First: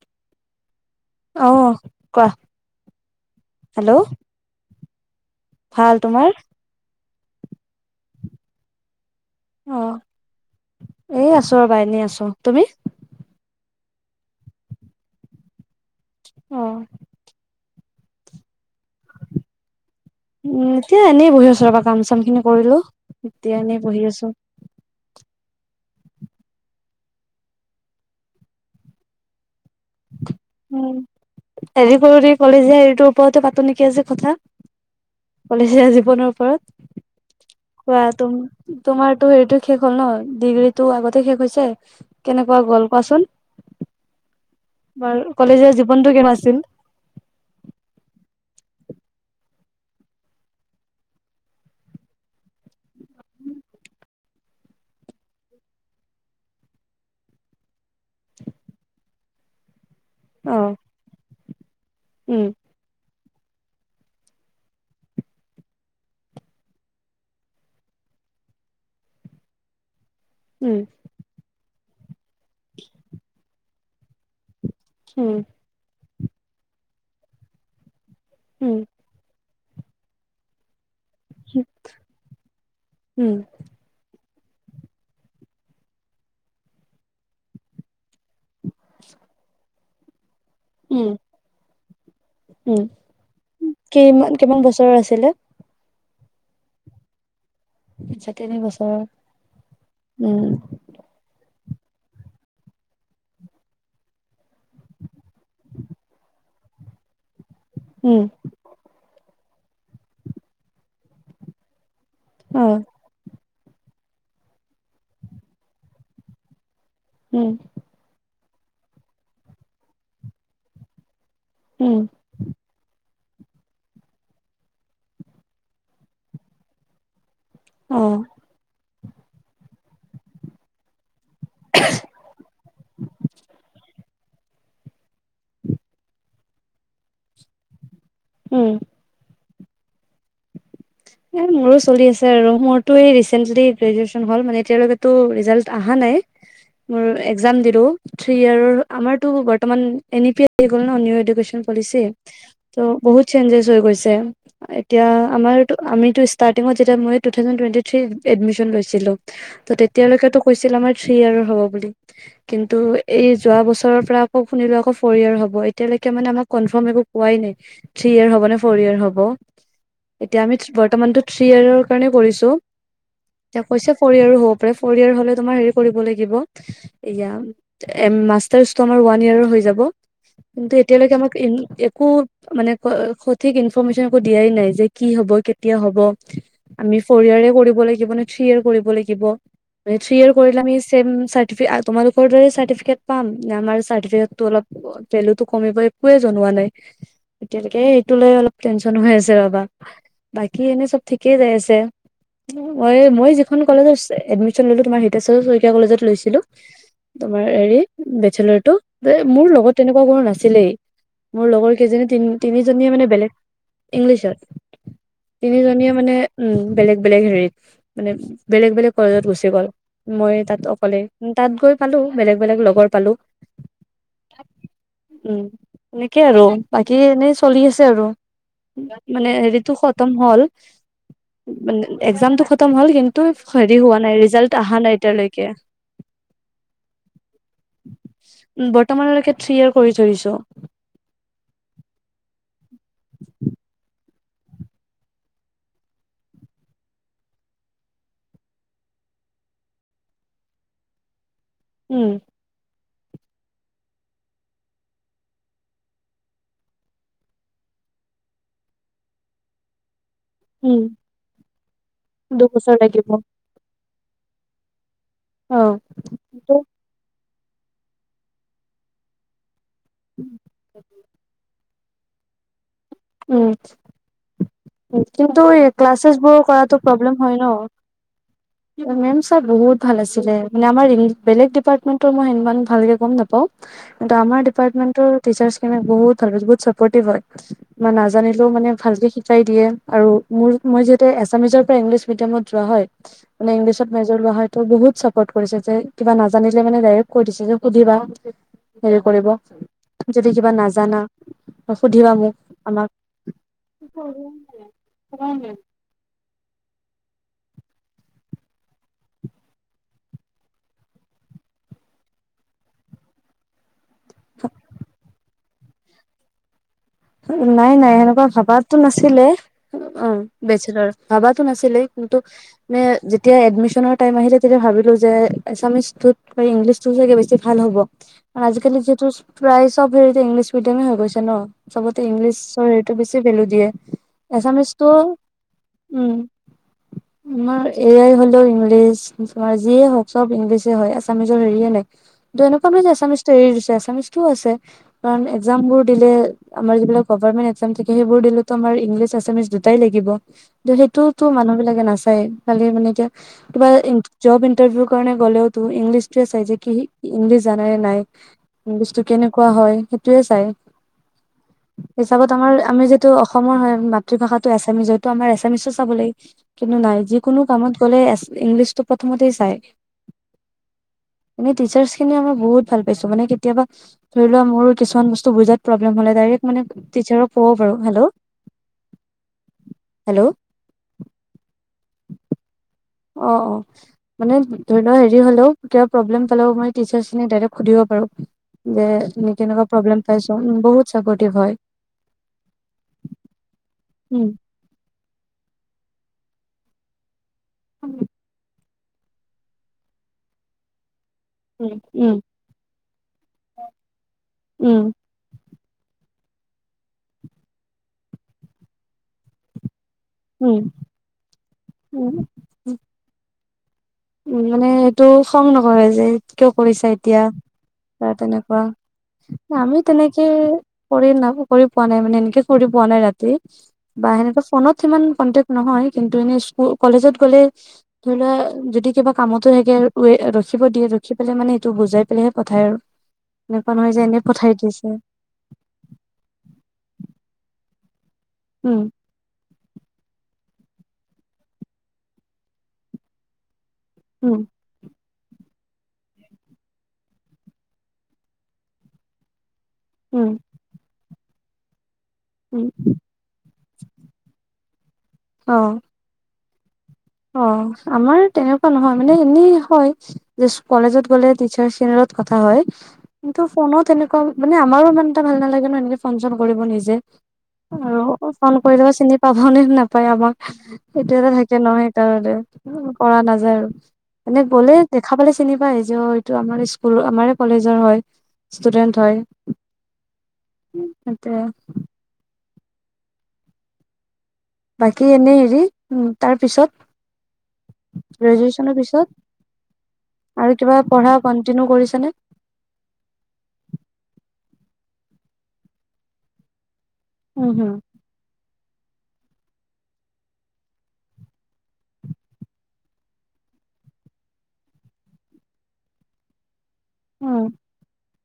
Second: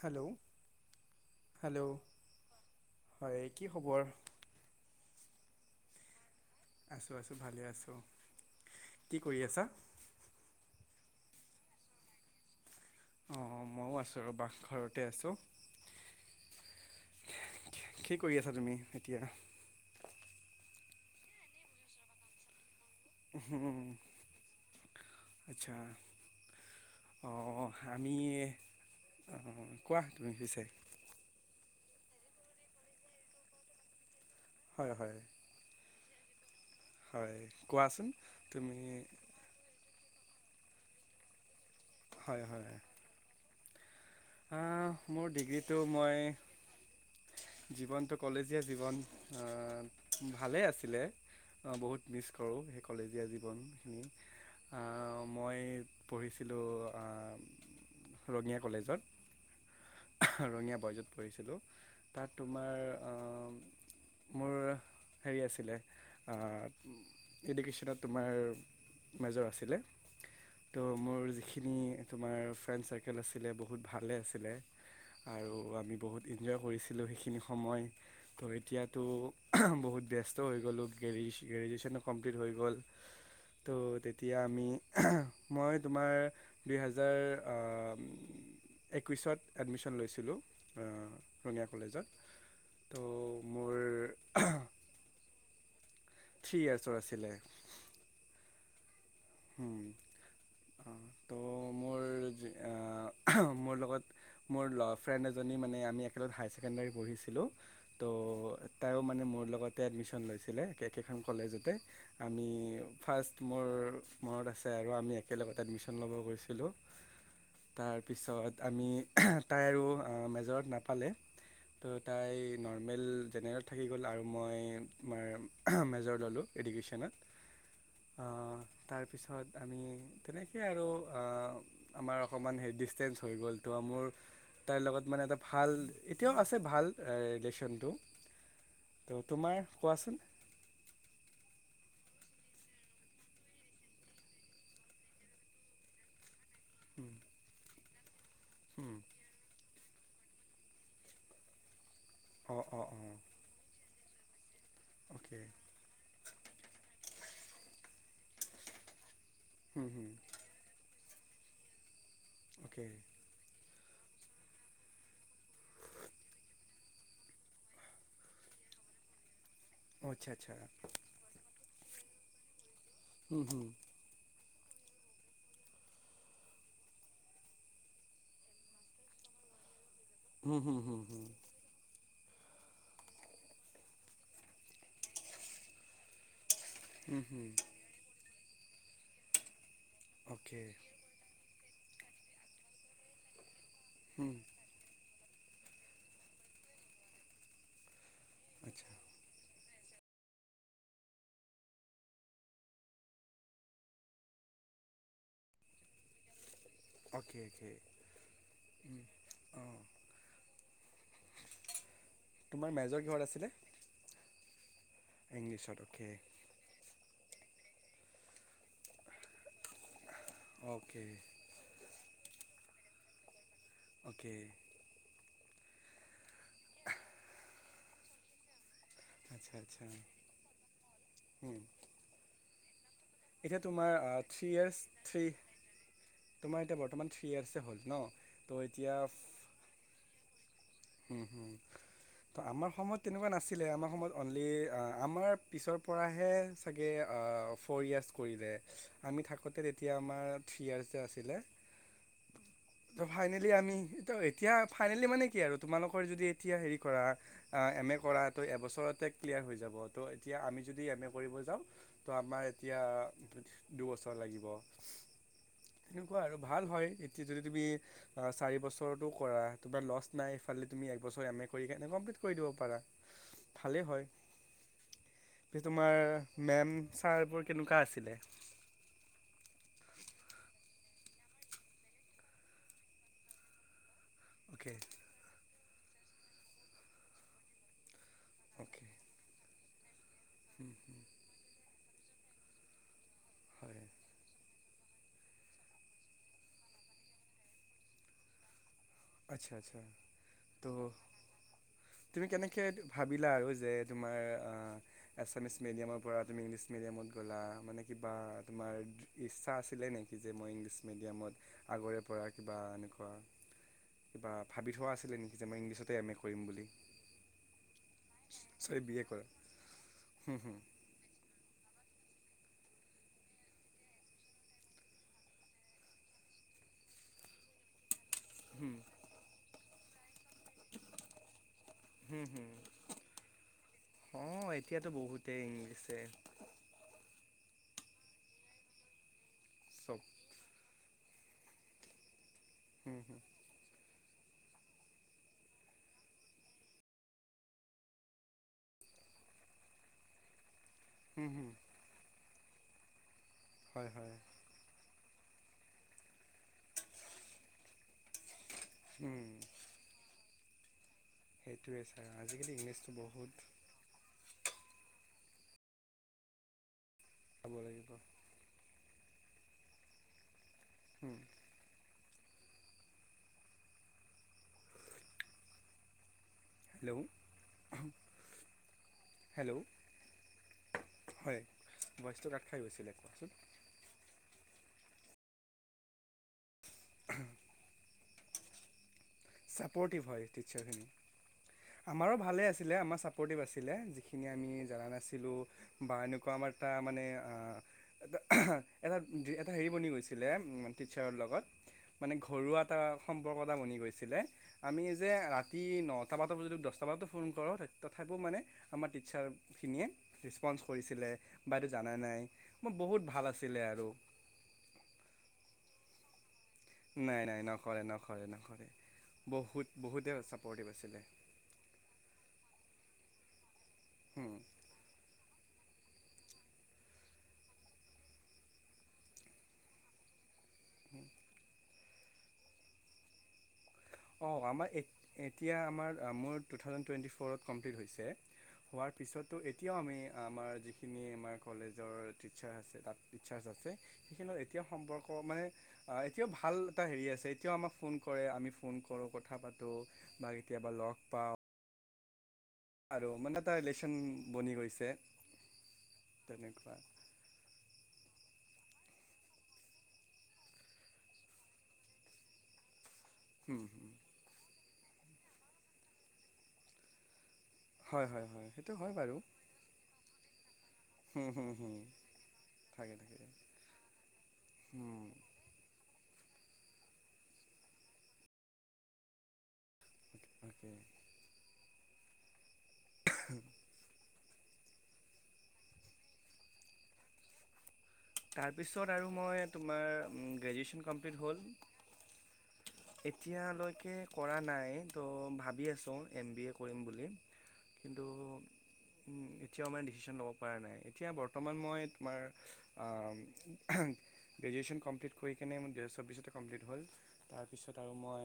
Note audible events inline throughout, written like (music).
Hello অ hello, কোৱা হয় কি হেল্ল' খবৰ? ভাল, তোমাৰ? আছো আছো, ভালে আছোঁ। কি কৰি আছা? এই আছো ৰ'বা, এনে আছো, তুমি? অ', মইও আছো ৰ'বা, ঘৰতে আছো। অ'। কি কৰি আছা তুমি? এতিয়া এতিয়া এনেই বহি আছোঁ ৰ'বা, কাম চামখিনি কৰিলো। এতিয়া এনেই বহি আছো। আচ্ছা, অ' আমি, এ' কোৱা, তুমি পিছে। উম হেৰি কৰোঁ দি ক'লে যে, হেৰিটোৰ ওপৰতে পাতো নেকি আজি কথা। হয় হয়। বনৰ ওপৰত। হয় কোৱা, কোৱাচোন তুমি তুম-তোমাৰটো হেৰিটো শেষ হ'ল ন, ডিগ্ৰীটো আগতে শেষ হৈছে। হয় কেনেকুৱা হয় গ'ল, কোৱাচোন। আহ, মোৰ বাৰু, কলেজৰ ডিগ্ৰীটো জীৱনটো মই কেনেকুৱা আছিল? জীৱনটো কলেজীয়া জীৱন, অ', ভালেই আছিলে, বহুত মিছ কৰোঁ সেই কলেজীয়া জীৱনখিনি, মই পঢ়িছিলোঁ অ', উম, ৰঙিয়া কলেজত। অ ৰঙীয়া বইজত পঢ়িছিলোঁ। তাত উম তোমাৰ। মোৰ হেৰি আছিলে এডুকেশ্যনত তোমাৰ মেজৰ আছিলে। ত' উম মোৰ যিখিনি। তোমাৰ ফ্ৰেণ্ড চাৰ্কেল আছিলে বহুত। বহুত ভালে আছিলে। উম আৰু আমি বহুত। এনজয় কৰিছিলোঁ সেইখিনি সময়। ত' উম এতিয়াতো। বহুত ব্যস্ত হৈ গ'লো। গ্ৰে গ্ৰেজুৱ্যন কমপ্লিট হৈ গ'ল উম ত' তে। এতিয়া আমি মই তোমাৰ দুই হেজাৰ। একৈছত। এডমি্যন লৈছিলোঁ। উম ৰঙিয়া কলেজত উম ত' কিমান মোৰ। কিমান বছৰৰ আছিলে থ্ৰী ইয়াৰ্চৰ আছিলে। আচছা তিনি বছৰ। উম। ত মোৰ মোৰ লগত মোৰ লভ ফ্ৰেণ্ড এজনী মানে আমি একেলগ হায়াৰ ছেকেণ্ডেৰী পঢ়িছিলোঁ। উম ত' তাইও মানে মোৰ লগত। এডমিশন লৈছিলে কেইখন কলেজতে। আমি অ ফাৰষ্টট। মোৰ। মৰত আছে আৰু আমি একেলগত এডমিশ্যন ল'ব গৈছিলোঁ। উম তাৰ পিছত। আমি তাই আৰু মেজৰত নাপালে। উম ত' তাই নৰ্মেল। জেনেৰেলত থাকি গ'ল আৰু মই তোমাৰ মেজৰ ল'লোঁ এডুকেশ্যনত। অহ। তাৰ পিছত আমি তেনেকে আৰু। আমাৰ অকণমান হেৰি ডিচষ্টেঞ্চ হৈ গ'ল তো মোৰ। তাইৰ লগত মানে এটা ভাল এতিয়াও আছে ভাল ৰিলেশ্যনটো। উম ত তোমাৰ কোৱাচোন। এ মোৰো চলি আছে আৰু মোৰতো এই ৰিচেন্টলি গ্ৰেজোয়েচন হল মানে এতিয়ালৈকেতো ৰিজাল্ট আহা নাই। মোৰ এক্সাম দিলো। থ্ৰী ইয়াৰৰ, আমাৰতো বৰ্তমান এন ই পি এি গ'ল ন নিউ এডুকেশ্যন পলিচি। অঁ অঁ ত' অঁ বহুত চেঞ্জেছ হৈ গৈছে। তেওঁ এতিয়া অ'কে আমাৰ আমিত ষ্টাৰ্টিত যেতিয়া মই ট থাউেণ্ডটুৱেণ্টি থ্ৰী এডমি্চন লৈছিলো। ত' তেতিয়ালৈকেটো কৈছিল আমাৰ থ্ৰী ইয়াৰৰ হ'ব বুলি। কিন্তু অ'কে এই যোৱা বছৰ ওচৰৰ পৰা শুনিলে আকৌ ফ'ৰ ইয়েৰ হ'ব, এতিয়ালৈকে মানেমাক কনফাৰ্ম একো পোৱাই নাই থ্ৰী ইয়ে হ'ব নে ফ'ৰ ইয়েৰ হব। অঁ আচ্ছা এতিয়া আচ্ছা আমি বৰ্তমানটো থ্ৰী ইয়াৰৰ কাৰণে কৰিছো। এতিয়া কৈছে ফৰ ইয়াৰৰ হব। পৰা ফ'ৰ ইয়েৰ হ'লে তোমাৰ হেৰি কৰিব লাগিব এয়া মাষ্টাৰ্চটো আমাৰ ওৱান ইয়েৰৰ হৈ যাব। কিন্তু এতিয়ালৈকে আমাক একো মানে সঠিক ইনফৰৰ্মেশ্যন একো দিয়াই নাই যে। কি হব, কেতিয়া হব? আমি ফৰিয়াৰে কৰিব লাগিব নে? থ্ৰী ইযেৰ কৰিব লাগিব। থ্ৰী ইয়েৰ অ'কে কৰিলে ছেম আমি তোমালোকৰ দৰে চাৰ্টিফিকেট পাম নে আমাৰ চাৰ্টিফিকেটতো অলপ ভেলুটো কমিব একোৱে জনোৱা নাই এতিয়ালৈকে। সেইটো লৈ অলপ আচ্ছা টেনশন হৈ আছে ৰবা। বাকী এনে চব ঠিকেই যাই আছে মই-মই যিখন কলেজত এডমিচন ললো তোমাৰ হিতেশ্বৰ শইকীয়া কলেজত লৈছিলো। অ'কে তোমাৰ অ'কে হেৰি বেচেলৰটো যে মোৰ লগত অঁ তেনেকুৱা কোনো নাছিলেই। মোৰ লগৰ কেইজনী তোমাৰ তি-তিনিজনীয়ে মেজৰ মানে কিহত বেলেগ আছিলে ইংলিছত, ইংলিছত তিনিজনীয়ে অ'কে মানে উম বেলেগ বেলেগ হে মানে বেলেগ বেলেগ কলেজত গুচি গ'ল মই তাত অকলে অ'কে তাত গৈ পালো, বেলেগ বেলেগ লগৰ পালো'- অ'কে উম, সেনেকে আৰু বাকী এনেই চলি আছে আৰু আচ্ছা তো আচ্ছা খটম হ'ল, হুম। মান নে একজামটো খটম হ'ল। হ'ল। কিন্তু এতিয়া হেৰি তোমাৰ হোৱা অ নাই থ্ৰী ৰিজাল্ট ইয়োৰ্চ, অহা নাই এতিয়ালৈকে থ্ৰী, তোমাৰ এতিয়া বৰ্তমান থ্ৰী ইয়োৰ্চে হ'ল ন'। ত' উম এতিয়া ফ বৰ্তমানলৈকে থ্ৰী ইয়েৰ কৰি থৈ দিছো উম-হুম, ত' আমাৰ আমাৰ তেনেকোৱা নাছিলে আমাৰ সময়ত অ'নলি আ আমাৰ পিছৰ পৰাহে চাগে ফ'ৰ ইয়েৰ্চ কৰিলে। আমি থাকোঁতে তেতিয়া আমাৰ থ্ৰী ইয়াৰ্চ য়ে আছিলে উম ত' ফাইনেলি আমি, ত' এতিয়া ফাইনেলি মানে কি আৰু তোমালোকৰ যদি এতিয়া হেৰি কৰা, আ এম এ কৰা ত' এবছৰতে ক্লিয়াৰ হৈ যাব। এতিয়া আমি উম যদি এম এ কৰিব যাওঁ, ত' আমাৰ দুবছৰ এতিয়া লাগিব দুবছৰ লাগিব। অ তেনেকোৱা আৰু কিন্তু ভাল হয় এতি যদি তুমি অ' চাৰি বছৰতো কৰা তোমাৰ লষ্ট নাই ফ খালি তুমি একবছৰ এম এ কৰি কে কমপ্লিট দিব পাৰা। উম ভালেই হয় কিন্তু পিছে এ তোমাৰ ক্লাছেছ বোৰ মেম কৰাটো প্ৰব্লেম হয় ছাৰবোৰ ন', কেনেকুৱা আছিলে মেম-চাৰ বহুত বহুত ভাল আছিলে। মানে আমাৰ ইং, বেলেগ ডিপাৰ্টমেন্টৰ মই মানে ভালকে গম নাপাও কিন্ত আমাৰ অ'কে ডিপ্টামেণ্টৰ টিচাৰ্চখি বহুত বহুত চাপৰ্তিভ হয়। কিবা নাজা নাজানিলেও মানে অ'কে ভালকে শিক কাই দিয়ে আৰু মোৰ, মই যেতিয়া এছামিছৰ ইংলিছ মিডিয়ামত যোৱা হয়, মানে হয় ইংলিছত মেজৰ লোৱা হয় ত' বহুত চাপৰ্ট কৰিছে যে কিবা নাজানিলে মানে ডাইৰেক্ট কৈ দিছে যে সুধিবা হেৰি কৰিব, আচ্ছা আচ্ছা যদি কিবা ত' নাজানা ত' সুধিবা তুমি মোক কেনেকৈ আমাক ভাবিলা আৰু যে তোমাৰ আ এছামিছ মিডিয়ামৰ পৰা আ তুমি ইংলিছ মিডিয়ামত গ'লা। মানে কিবা তোমাৰ ইচ্ছা আছিলে নেকি যে মই ইংলিছ মিডিয়ামত আগৰে পৰা কিবা এনেকুৱা কিবা ভাবি থোৱা আছিলে নেকি? (unintelligible) ইংলিছতে এম এ কৰিম বুলি নাই নাই সেনেকুৱা ভাবাতো চৰি বি এ নাছিলে। কৰা অ' হুম হুম বেষ্টচেলাৰ, ভাবাতো নাছিলে যেতিয়া এডমিচনৰ টাইম আহিলে তেতিয়া ভাবিলো যে এছামিচটোত বা ইংলিছটো চাগে বেছি ভাল হ'ব (unintelligible) হুম আজিকালি যিহেতু প্ৰাই চব হেৰিতে ইংলিছ মিডিয়ামে হৈ গৈছে ন চবতে হুম হুম ইংলিছৰ সেইটো বেছি ভেলু দিয়ে অঁ এছামিচতটো এতিয়াতো বহুতেই ইংলিছে উম আমাৰ এয়াই হ'লেও ইংলিছ যিয়ে হওক চব ইংলিছে হয় আ এছামিজৰ হেৰিয়ে নে দু এনেুৱাাম যে হুম হুম এছামিছ তৰি দিছে এছামিছ (unintelligible) সটো আছে কাৰণ এক্জাম বোৰ দিলে (unintelligible) আমাৰ যিবিলাক গভমেণ্ট এক্জাম থাকে সেইবোৰ দিলো আাৰ ইংলিছ এছামিছ দুটাই লাগিব সেইটোওতো হুম হুম মানুহ বিলাকে নাচায় খালি মানে এতিয়া কিবা হয় হয় জব ইন্টাৰভিউ কাৰণে গ'লেও তো ইংলিছে চাই কি ইংলিছ জানে নাই (unintelligible) বস্তু হুম কেনেকুৱা হয় সেইটোয়ে চাই (unintelligible) সেইটোৱে ছাৰ হিচাপত আজিকালি আমাৰ আমি ইংলিছটো যিটো বহুত অসমৰ হয় মাতৃভাষাত (unintelligible) এছামিছ হয়তটো আমাৰ এছামিছো চাব লাগে কিন্তু নাই (unintelligible) যিকোনো চাব কামত লাগিব গ'লে ইংলিছটো প্ৰথমতেই চায় হুম এনে টিচাৰ সেই খিনি আমাৰ বহুত ভাল পাইছো মানে কেতিয়াবা ধৰি লোৱা মোৰ কিছুমান বস্তু ব (unintelligible) য (unintelligible) হেল্লো' হেল্লো' হেল্ল' হয় বস্ত কাঠ খাই গৈছিলে কোৱাচোন অ অ মানে ধৰি লও হেৰি হ'লেও কিবা প্ৰব্লেম পালেও মই টিচাৰখিনি ডাইক্ সুধিব পাৰো বে চাপটিভ হয় হয় আমাৰো ভালে আছিলে আমাৰ চাপৰ্টিভ আছিলে (unintelligible) যিখিনি উম আমি জান নাছিল ছিলো বা এনেকুৱা আমাৰ তটা মানে--! (unintelligible) (unintelligible) এটা এটা হেৰি বনি গৈছিলে টিছাৰ লগত মানে উম ঘৰুৱা এটা সম্পৰ্ক এটা বনি গৈছে আমি উম যে ৰাতি ন নটা বজাত যদি দহটা বজাতো ফোন কৰোঁ তথাপিও মানে আমাৰ টিচাৰখিনিয়ে ৰেচপঞ্চ উম কৰিছিলে। বাইদেউ জানা নাই মই বহুত ভাল আছে। ছিলে আৰু। উ মানে এইটো খং নকৰে যে। কিয় কৰিছা এতিয়া নাই নাই নকৰে নকৰে তেনেকুৱা নকৰে বহুত আমি বহুতে তেনেকে ছাপৰ্টিভ আছিলে কৰি ন কৰি পোৱা নাই মানে এনেকে কৰি। পোৱা নাই ৰাতি। বা সেনেকা ফোনত সিমান কন্তেক নহয় কিন্তু এনেই স্কুল কলেজত গ'লে ধৰি লোৱা যদি কিবা কামতো থাকে ৰাখিব দিয়ে ৰাখি পেলে মানে তটো বুজাই পেলাইহে পঠায় আৰু। এনেকুৱা নহয় যে এনে অঁ পঠাই আমাৰ দিছে এতিয়া আমাৰ মোৰ টু থাউজেণ্ড টুৱেণ্টি ফ'ৰত। কমপ্লিট হৈছে। উম, হোৱাৰ পিছতো এতিয়াও আমি আমাৰ যিখিনি আমাৰ কলেজৰ টিচাৰ আছে তাত টিচাৰছ আছে। উম, সেইখিনত এতিয়াও সম্পৰ্ক মানে এতিয়াও ভাল এটা হেৰি আছে এতিয়াও আমাক ফোন কৰে আমি। ফোন কৰো কথা পাতো। ত উম, বা কেতিয়াবা লগ পাওঁ। উম, আৰু মানে এটা ৰিলেশ্যন বনি গৈছে। অ তেনেকুৱা অ আমাৰ তেনেকুৱা নহয় মানে এনেই হয় কলেজত গলে টিচাৰ চেনেলত কথা হয়। কিন্তু হুম, ফোনত হুম। এনেকুৱা মানে আমাৰো ইমান এটা ভাল নালাগে ন এনেকে ফন চন কৰিব নিজে। আৰু হয় হয় হয় ফোন সেইটো কৰি দব হয় চিনি বাৰু পাব নে নাপায় আমাৰ এইটো হুম, এটা হুম, থাকে হুম। নহয়। থাকে কৰা থাকে নাযায় আৰু এনে গ'লে হুম, দেখা পালে চিনি পাই যে আমাৰ স্কুল আমাৰে কলেজৰ হয় ষ্টুডেন্ট হয়। অ'কে। সেইটোৱে। (inaudible) বাকী এনে হেৰি উ তাৰ পিছত? গ্ৰেজুৱেচনৰ তাৰপিছত আৰু পিছত মই তোমাৰ আৰু কিবা গ্ৰেজুৱেশ্যন পঢ়া কমপ্লিট হ'ল। কন্টিনিউ কৰিছানে এতিয়ালৈকে কৰা নাই। টো ভাবি আছো এম বি এ কৰিম বুলি। উম হম কিন্তু এতিয়াও মানে ডিচিছন ল'ব পৰা নাই। এতিয়া বৰ্তমান মই তোমাৰ গ্ৰেজুৱেশ্যন কমপ্লিট কৰি কিনে মোৰ দুহেজাৰ চৌব্বিছতে কমপ্লিট হ'ল। উম তাৰপিছত আৰু মই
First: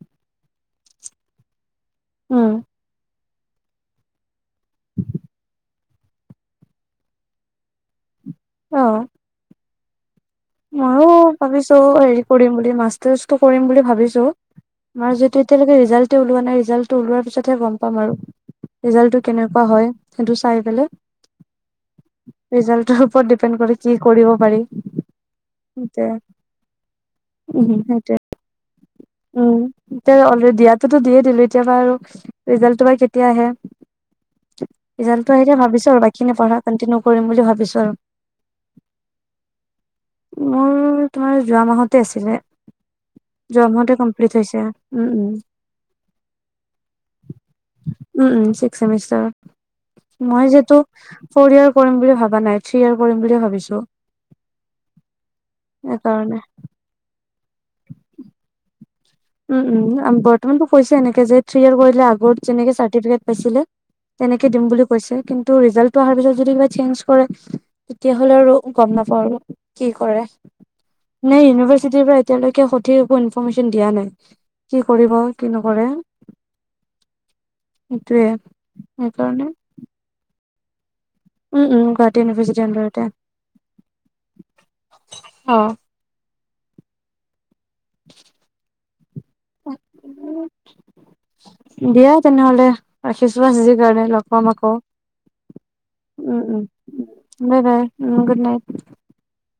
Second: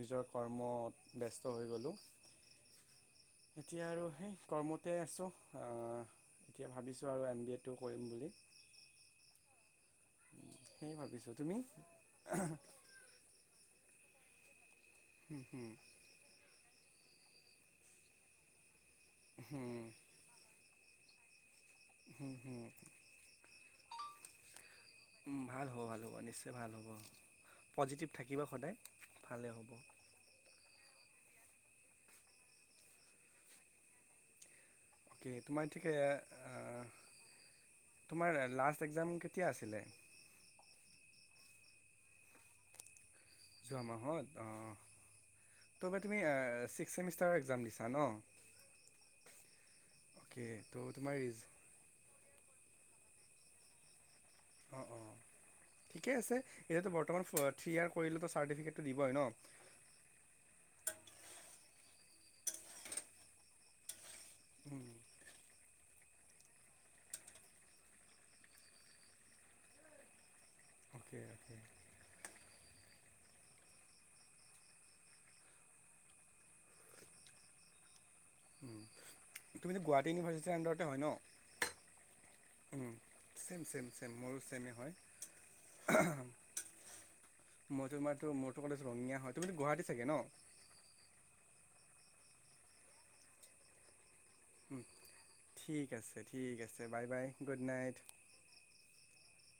নিজৰ কৰ্মত ব্যস্ত হৈ গলো। উম। এতিয়া আৰু সেই কৰ্মতে আছো। অহ এতিয়া ভাবিছো আৰু এম বি এ টো কৰিম বুলি। অ। সেয়ে ময়ো ভাবিছোঁ তুমি ভাবিছো হেৰি কৰিম বুলি, মাষ্টাৰছটো কৰিম বুলি। ভাবিছো। আমাৰ যে উম, এতিয়ালৈকে ৰিজাল্ট এ ওলোৱা নাই ৰিজাল্ট ত ওলোৱাৰ পিছতহে গম পাম আৰু। ৰিজাল্টটো কেনেকুৱা হুম, হয় সেইটো চাই পেলে হুম, হুম, ৰিজাল্টৰ ওপৰত ডিপেণ্ড কৰি কি কৰিব পাৰি উম, ভাল হ'ব, ভাল সেইটোৱে হ'ব, নিশ্চয় ভাল হ'ব। উম পজিটিভ সেইটোৱে থাকিবা। সদায় ভালে উম, হ'ব এতিয়া অলৰেডী দিয়াটোটো দিয়ে দিলি। কেতিয়াবা আৰু ৰিজালটো বা কেতিয়া আহে? অ'কে ৰিজালটো আহিলে তোমাৰ ভাবিছো ঠিকে আৰু বাকীখিনি পঢ়া কন্টিনিউ কৰিম বুলি ভাবিছো আৰু। তোমাৰ লাষ্ট এক্সাম কেতিয়া আছিলে মোৰ তোমাৰ যোৱা মাহতে আছিলে। যোৱা মাহতে মাহত কমপ্লিট হৈছে। অঁ উম, উম। ত' বা তুমি ছিক্স ছেমিষ্টাৰৰ এক্সাম দিছা ন উম, উম। ছিক্স ছেমিষ্টাৰৰ। মই অ'কে যিহেতু ত' তোমাৰ ৰিজ ফৌৰ ইয়ৰ কৰিম বুলি ভাবা নাই। শ্বেয়াৰ কৰিম বুলি ভাবিছো। অ, অ। ঠিকে সেইকাৰণে আছে এতিয়াটো বৰ্তমান থ্ৰীয়াৰ কৰিলেটো চাৰ্টফিকেট উম, উম। বৰ্তমান টো কৈছে এনেকে যে থ্ৰী ক্লেয়াৰ কৰিলে আগত যেনেকৈ চাৰ্টিফিকেট পাইছিলে তেনেকে দিম বুলি কৈছে। কিন্তু টো ৰিজাল্টটো অহাৰ পিছত যদি কিবা চেঞ্জ কৰে, তেতিয়া হ'লে আৰু গম নাপাওঁ আৰু কি কৰে। অ'কে নাই, অ'কে ইউনিভাৰ্চিটি পৰা এতিয়ালৈ এতিয়া সঠিক একো ইনফৰমেশ্যন দিয়া নাই। কি কৰিব, কি নকৰে। এইটোয়ে। তুমিটো গুৱাহাটী ইউভাৰ্চি (unintelligible) ষ্টেণ্ডাৰতে হয় ন (unintelligible) উম উম গুৱাহাটী ইউনিভাৰ্চিটিৰ আন্দাৰতে ছেম ছেম ছেম মোৰো ছেমে হয় অ মই ত মাত ম ৰঙা হয় তুমিত গুৱাহাটী চাগে ন দিয়া তেনেহলে ৰাখিছো আজিৰ কাৰণে লগ মামা ক ঠিক আছে ঠিক আছে বাই গুড বাই বাৰ নাইট গুড নাইট (unintelligible)